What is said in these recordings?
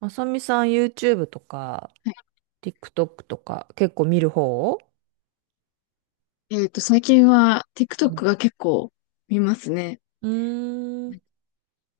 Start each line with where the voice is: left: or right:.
right: まさみさん YouTube とか
left: は
right: TikTok とか結構見る方？
left: い。最近は
right: うん
left: TikTok が結構見ますね。
right: うーん。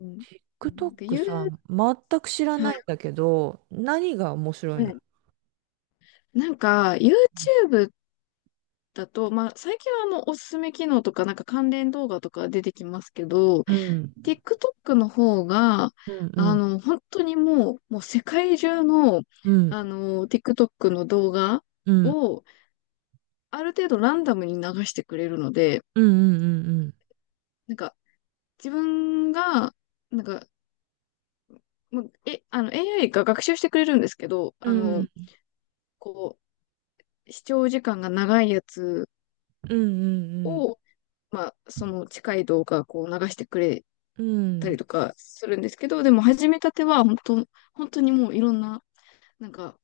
left: うん。うんで、
right: TikTok
left: ゆう、
right: さ、全く知ら
left: は
right: な
left: い。
right: いんだけど、何が面白い
left: は
right: の？
left: いなんか、YouTube だと、最近はおすすめ機能とか、なんか関連動画とか出てきますけど、
right: うん。
left: TikTok の方が、
right: うんうん
left: 本当にもう世界中の、
right: うん
left: TikTok の動画
right: うん
left: を、ある程度ランダムに流してくれるので、
right: うんうん
left: なんか、自分が、なんか、もう、え、あの、AI が学習してくれるんですけど、
right: うんうんうん
left: こ視聴時間が長いやつ
right: うん
left: を、その近い動画、流してくれ
right: うんう
left: たり
right: ん
left: とかするんですけど、でも、始めたては、本当にもういろんな、なんか、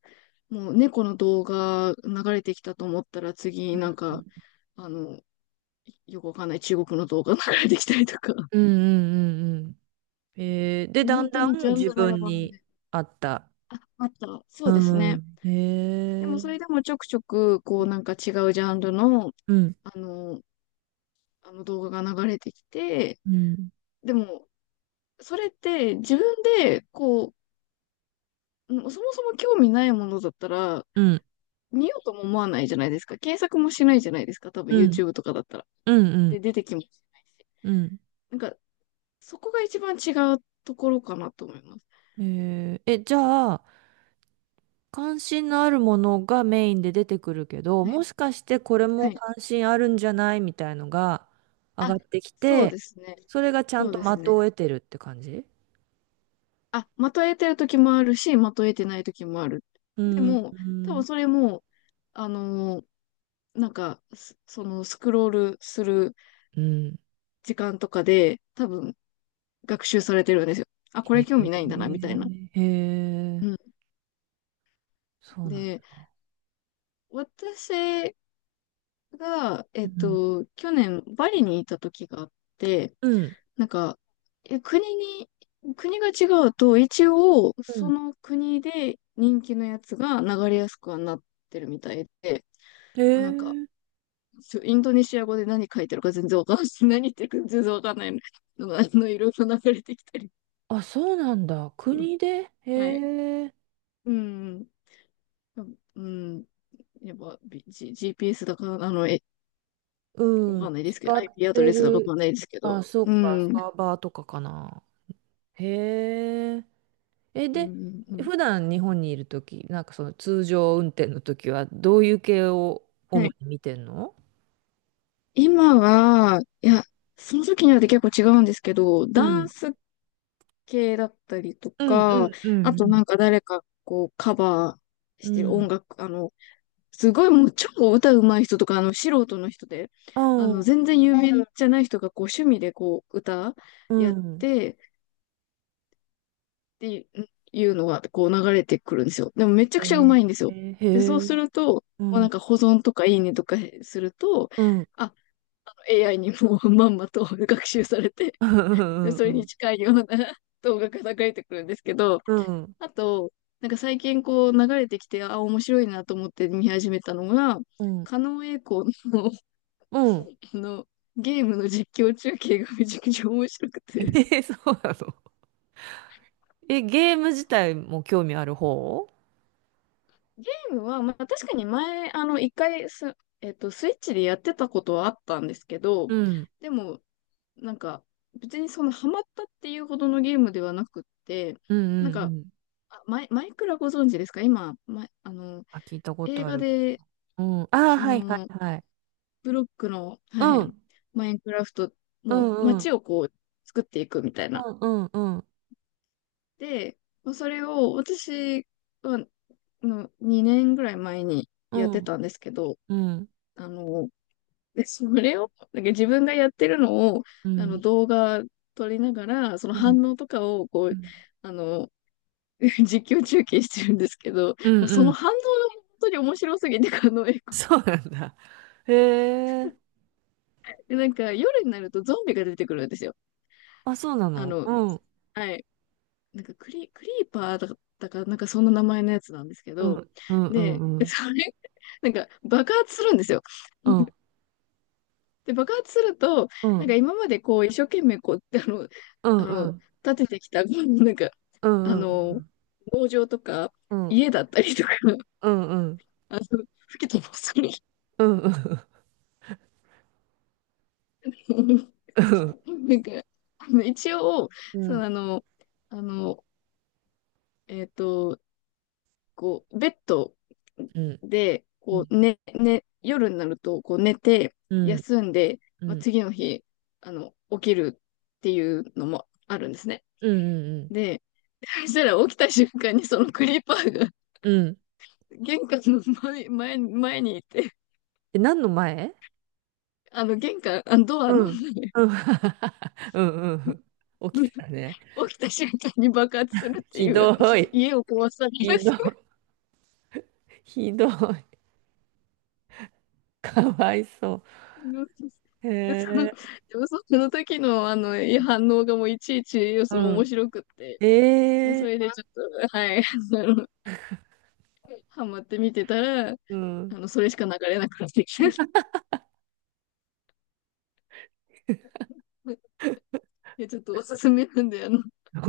left: もう猫の動画流れてきたと思ったら、次、
right: うん
left: あの、よくわかんない中国の動画流れてきたりとか、
right: うんうんで、
left: もう
right: だん
left: 本当
right: だ
left: にジ
right: ん
left: ャン
right: 自
left: ルバラ
right: 分
left: バラ
right: に
left: で。
right: 合った。
left: あ、あった。そうです
right: う
left: ね。
right: ん。へ
left: でも、それ
right: え。
left: でもちょくちょく、なんか違うジャンルの、
right: うん
left: あの、あの動画が流れてきて、
right: うん
left: でも、それって自分でそもそも興味ないものだったら、
right: うん
left: 見ようとも思わないじゃないですか。検索もしないじゃないですか。多分
right: うん
left: YouTube とかだったら。
right: うんう
left: で、
right: ん
left: 出てきもしないし。
right: うん
left: なんか、そこが一番違うところかなと思います。
right: じゃあ、関心のあるものがメインで出てくるけど、
left: はい。
right: もしかしてこれ
left: は
right: も
left: い。
right: 関心あるんじゃないみたいのが上が
left: あ、
right: ってき
left: そう
right: て、
left: ですね。
right: それがちゃん
left: そう
right: と
left: で
right: 的
left: すね。
right: を得てるって感じ？
left: あ、まとえてる時もあるし、まとえてない時もある。
right: う
left: で
right: ん、
left: も、
right: う
left: 多分
right: ん、
left: それも、あのーそのスクロールする
right: うん。
left: 時間とかで多分学習されてるんですよ。あ、これ
right: へ
left: 興
right: え、
left: 味ないんだな、みたいな。
right: へえ、
left: うん。
right: そうなん
left: で、
right: だ。
left: 私が、
right: うん、
left: 去年バリにいた時があって、
right: うん、
left: なんか、え、国に、国が違うと、一応、
right: う
left: そ
right: ん。
left: の国で人気のやつが流れやすくはなってるみたいで、
right: へ
left: なんか、
right: え、
left: インドネシア語で何書いてるか全然わかんない。何言ってるか全然わかんないのが、いろいろ流れてきたり。
right: あ、そうなんだ。国で、
left: はい。
right: へえ、
left: うん。うん。やっぱ、GPS だか、
right: う
left: わか
right: ん、
left: んないですけ
right: 使
left: ど、
right: っ
left: IP アド
right: て
left: レスだかわ
right: る。
left: かんないですけど。
right: あ、そ
left: う
right: っ
left: ん。
right: か、
left: うん、
right: サーバーとかかな。へえ。
left: う
right: で、
left: ん、う
right: 普段日本にいるとき、なんかその通常運転のときは、どういう系を
left: ん。
right: 主
left: はい。
right: に見てんの？
left: 今は、いや、その時によって結構違うんですけど、
right: う
left: ダン
right: ん。
left: ス系だったりと
right: うん
left: か、
right: うんう
left: あとな
right: ん
left: んか誰かこうカバーし
right: うん。
left: てる
right: う
left: 音
right: ん。
left: 楽、すごいもう超歌うまい人とか、素人の人で、
right: ああ、
left: 全然有名じゃない人がこう趣味でこう歌
right: う
left: やっ
right: ん。
left: て、っていうのがこう流れてくるんですよ。でもめちゃ
right: へ
left: くちゃう
right: ー、
left: まいんです
right: え
left: よ。で、そう
right: へえ、
left: すると、
right: う
left: もうなん
right: ん、
left: か保存とかいいねとかすると、
right: うん。
left: あ、あの AI にもうまんまと学習されて、
right: うんう
left: で、
right: ん
left: そ
right: う
left: れに
right: ん
left: 近いような 動画が流れてくるんですけど、あと、なんか最近こう流れてきて、あ、面白いなと思って見始めたのが、
right: うん。
left: 狩野英孝の
right: うん。
left: あの、ゲームの実況中継がめちゃくちゃ面白く
right: え
left: て、
right: ー、そうなの。え、ゲーム自体も興味ある方？
left: ゲームは、まあ、確かに前、あの、一回す、えっと、スイッチでやってたことはあったんですけど、
right: うん。
left: でも、なんか、別にそのハマったっていうほどのゲームではなくって、
right: うんう
left: なん
right: んう
left: か、
right: ん。
left: マイクラご存知ですか今、ま、あの、
right: あ、聞いたこ
left: 映
right: とあ
left: 画
right: る。
left: で、
right: うん。ああ、
left: あ
right: はいは
left: の、
right: いはい。
left: ブロックの、は
right: う
left: い、
right: ん。
left: マインクラフト、
right: う
left: もう
right: んう
left: 街
right: ん。
left: をこう、作っていくみたいな。
right: うんうん
left: で、まあそれを私は2年ぐらい前に
right: う
left: やって
right: ん。
left: たんですけど、
right: うん、
left: あの、で、それを、なんか自分がやってるのを、
right: うん、
left: 動画撮りながら、その
right: うん、
left: 反応とかを、
right: うん、
left: あの、実況中継してるんですけど、
right: うん、
left: もうそ
right: う
left: の
right: ん、
left: 反応が本当に面白すぎて、こ
right: そうなんだ。へえ、
left: れで、なんか夜になるとゾンビが出てくるんですよ。
right: あ、そうな
left: あ
right: の。
left: の、
right: うん、
left: はい。クリーパーだったか、なんかそんな名前のやつなんですけ
right: う
left: ど、
right: ん、うん、う
left: で、
right: ん、うん、
left: それ、なんか爆発するんですよ。
right: うん、
left: で、爆発すると、
right: う
left: なんか
right: ん、
left: 今までこう、一生懸命こう、
right: うん、
left: あ
right: う
left: の、
right: ん、
left: 建ててきた、
right: う
left: あ
right: ん、
left: の、農場とか、
right: うん、うん、
left: 家だったりとか、
right: うん、
left: あの、吹き飛ばされる。
right: うん、うん、
left: なんか、あの一応、
right: う
left: その
right: ん、
left: あの、あの、えっと、ベッド
right: うん、
left: で、
right: うん、うん、
left: 夜になると、寝て、
right: うん、
left: 休んで、
right: う
left: まあ、
right: ん、
left: 次の日、起きるっていうのもあるんですね。
right: うん、
left: でそしたら起きた瞬間にそのクリーパーが
right: うん、
left: 玄関の前にいて、
right: え、何の前？
left: あの玄関、あのドア
right: う
left: の
right: ん、うん、うん、うん、起き たね。
left: 起きた瞬間に爆発するって
right: ひ
left: い
right: ど
left: う、
right: い、
left: 家を壊され
right: ひ
left: る。
right: どい、ひどい、かわいそう。へ
left: で、その、
right: え、
left: でもその時のあの反応がもういちいち、
right: う
left: その面
right: ん、
left: 白くって、もう
right: え
left: そ
right: え、
left: れでちょっと、はい、あの、ハマって見てたら、
right: うん。
left: それしか流れなくなってきて、でちょっとおすすめなんで、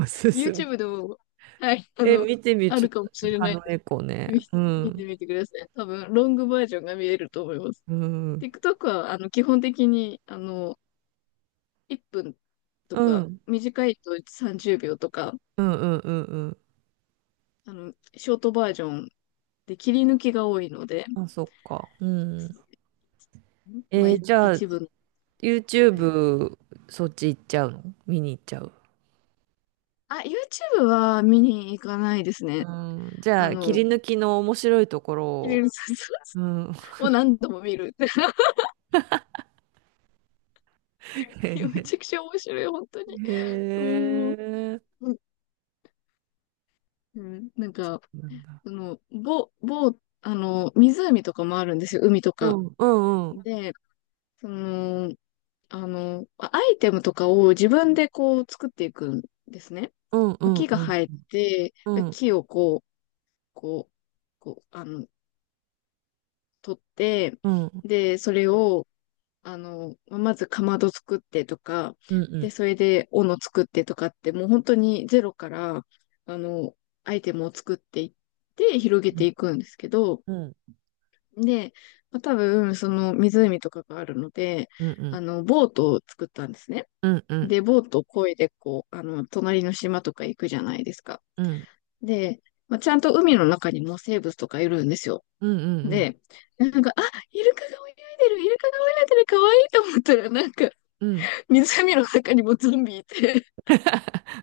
right: 進む。
left: YouTube でも、はい、あ
right: え
left: の、
right: 見てみ
left: あ
right: ちょっ
left: るかもし
right: と
left: れ
right: あ
left: ない。
right: の猫ね。
left: 見
right: う
left: 見て
right: ん
left: みてください。多分、ロングバージョンが見えると思います。
right: うん
left: TikTok は、基本的に、1分と
right: う
left: か、
right: ん
left: 短いと30秒とか、
right: うんうんうんうんう
left: ショートバージョンで切り抜きが多いので、
right: ん。あそっか。うん。
left: そうまあ、
right: じゃあ
left: 一部の、はい。
right: YouTube そっち行っちゃうの見に行っちゃう？
left: あ、YouTube は見に行かないです
right: う
left: ね。
right: ん。じゃ
left: あ
right: あ切
left: の、
right: り抜きの面白いとこ
left: 切り
right: ろ。
left: 抜き
right: うん。
left: を何度も見る。
right: へ
left: いやめ
right: へ
left: ちゃくちゃ面白い、本当に。
right: へ。
left: うん。
right: へえ。
left: うん。なんか、
right: なんだ。
left: その、ぼ、ぼ、あの、湖とかもあるんですよ、海と
right: う
left: か。
right: んうんうん
left: で、その、あの、アイテムとかを自分でこう作っていくんですね。
right: うんうん
left: 木が
right: う
left: 生
right: ん
left: えて
right: う
left: て、
right: ん
left: 木をこう、こう、こう、あの、取って、
right: うん
left: で、それを、まずかまど作ってとか、
right: うんう
left: で、
right: ん
left: それで斧作ってとかって、もう本当にゼロから、あの、アイテムを作っていって、広げていくんですけど、
right: うん
left: で、まあ、多分、その湖とかがあるので、
right: うんうん
left: ボートを作ったんですね。
right: うんうん
left: で、ボートを漕いで、隣の島とか行くじゃないですか。
right: うんうん
left: で、まあ、ちゃんと海の中にも生物とかいるんですよ。
right: うんうん。
left: で、なんか、あ、イルカが泳いでる、イルカが泳いでる、かわいいと思ったら、
right: うん。
left: 湖の中にもゾンビいて、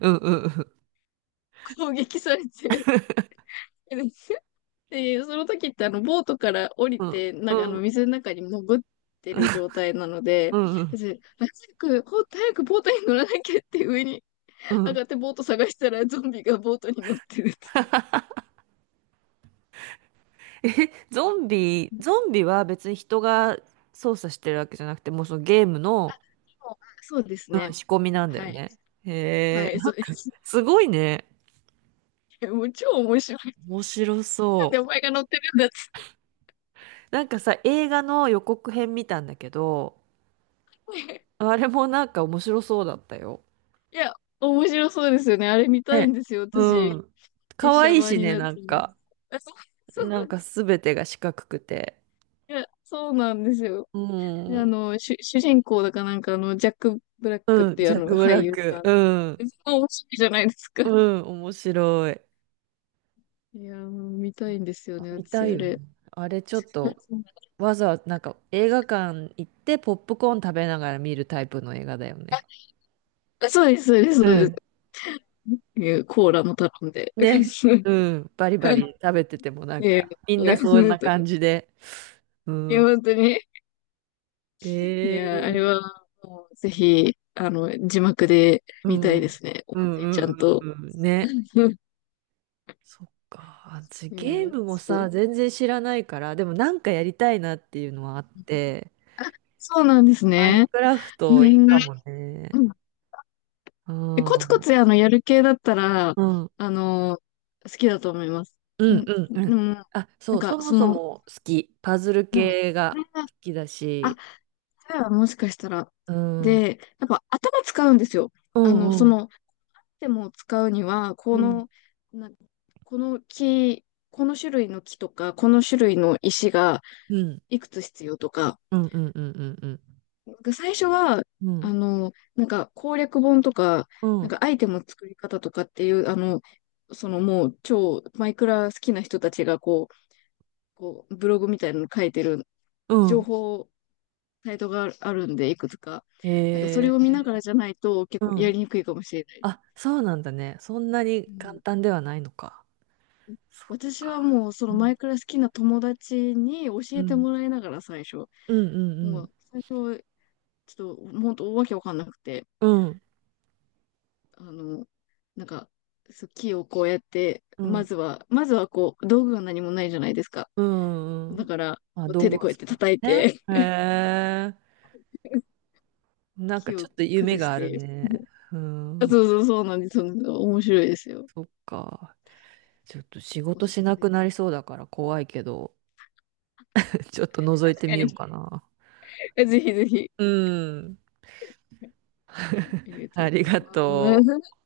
right: うんうん
left: 攻撃されて、で、その時ってあの、ボートから降り
right: うん
left: て、な
right: う
left: んかあの、
right: ん
left: 水の中に潜ってる状態なので、
right: うんうん
left: 私、早く、ほんと早くボートに乗らなきゃって上に
right: うん。う
left: 上が
right: ん
left: ってボート探したらゾンビがボートに乗ってるって言って。
right: え、ゾンビ、ゾンビは別に人が操作してるわけじゃなくて、もうそのゲームの、
left: そうそうです
right: うん、
left: ね。
right: 仕込みなんだよ
left: はい。
right: ね。へえ、
left: はい、
right: な
left: そうで
right: んか
left: す。い
right: すごいね。
left: やもう超面白い。
right: 面白
left: なん
right: そ
left: でお
right: う。
left: 前が乗ってるんだっつ
right: なんかさ、映画の予告編見たんだけど、
left: って。
right: あれもなんか面白そうだったよ。
left: いや、面白そうですよね。あれ見たいん
right: ね。
left: ですよ、
right: う
left: 私。
right: ん。
left: 実
right: 可
left: 写
right: 愛い
left: 版
right: し
left: に
right: ね、
left: なっ
right: なん
left: てる。
right: か。
left: あそう、そう
right: な
left: な
right: ん
left: んで
right: か
left: す。
right: すべてが四角くて。
left: いや、そうなんですよ。
right: う
left: で
right: ん。
left: 主人公だかなんかあの、ジャック・ブラックっ
right: うん、
left: ていう
right: ジ
left: あ
right: ャッ
left: の、
right: ク・ブ
left: 俳
right: ラッ
left: 優さ
right: ク。
left: ん。
right: うん。
left: すごい面白いじゃないですか。
right: うん、面白い。
left: いやー、もう見たいんですよ
right: あ
left: ね、
right: 見た
left: 私
right: い
left: あ
right: よね。
left: れ。
right: あれちょっと わざわざなんか映画館行ってポップコーン食べながら見るタイプの映画だよね。
left: あ、そうです、そうです、そ
right: う
left: うです。
right: ん。
left: いやコーラも頼んで。
right: ね。うん。バリバリ食べててもなん
left: いや、い
right: かみんなそんな
left: い
right: 感じで。う
left: や、
right: ん。
left: 本当に。いや、あれ
right: え
left: は、
right: え
left: もう、ぜひ、字幕で
right: う
left: 見た
right: ん。う
left: い
right: ん
left: ですね。音
right: う
left: 声ちゃ
right: ん
left: ん
right: う
left: と。
right: んうん。ね。そっか。私
left: うん、
right: ゲ
left: い
right: ー
left: や
right: ムも
left: ちょっ
right: さ、
left: と
right: 全然知らないから、でもなんかやりたいなっていうのはあって、
left: そうなんです
right: マイン
left: ね。
right: クラフ
left: う
right: トいい
left: ん。
right: かもね。う
left: え、コツコ
right: ん。
left: ツやる系だったら、
right: うん。
left: あの、好きだと思います。
right: う
left: うん、
right: んうんう
left: で
right: ん。
left: も、
right: あ、
left: な
right: そ
left: ん
right: う、
left: か、
right: そも
left: そ
right: そ
left: の、
right: も好き。パズル
left: はい
right: 系が好きだ
left: あ、
right: し。
left: それはもしかしたら。
right: うん。うん
left: で、やっぱ頭使うんですよ。
right: う
left: あの、そ
right: ん
left: の、でも使うには、
right: うん。
left: な、この木、この種類の木とか、この種類の石が
right: うん
left: いくつ必要とか、
right: うんうんうんうん
left: 僕最初は、
right: うん。うん
left: なんか攻略本とか、
right: う
left: なん
right: ん
left: かアイテムの作り方とかっていう、そのもう超マイクラ好きな人たちがこう、こうブログみたいなの書いてる
right: う
left: 情
right: ん。
left: 報サイトがあるんで、いくつか。なんかそれ
right: へ
left: を見
right: え。
left: ながらじゃないと結構
right: う
left: やり
right: ん。
left: にくいかもしれない。
right: あ、そうなんだね。そんなに
left: う
right: 簡
left: ん、
right: 単ではないのか。そっ
left: 私
right: か。
left: はもうそ
right: う
left: のマイ
right: ん
left: クラ好きな友達に教
right: う
left: えて
right: ん
left: もらいながら最初、
right: うんう
left: も
right: ん
left: う最初ちょっと本当わけわかんなくて、
right: うん
left: あの、なんか、そう、木をこうやって、
right: うん
left: まずはこう、道具が何もないじゃないですか。
right: うんう
left: だ
right: ん。
left: から、
right: まあ、
left: こう
right: 道
left: 手
right: 具
left: で
right: を
left: こうやっ
right: 使
left: て
right: って
left: 叩い
right: ね。
left: て、
right: へえ。なんか
left: 木
right: ちょ
left: を
right: っと夢
left: 崩し
right: がある
left: て。
right: ね。う
left: あ
right: ん。
left: そうそうそうなんです。そうなんです。面白いですよ。
right: そっか。ちょっと仕
left: お
right: 事
left: す
right: し
left: すめ
right: なく
left: で
right: なり
left: す。
right: そうだから怖いけど、ちょっと覗い
left: 確
right: て
left: か
right: みよ
left: に。
right: うかな。
left: ぜひぜひ。
right: うん。
left: ありが と
right: あ
left: うご
right: り
left: ざい
right: がと
left: ま
right: う。
left: す。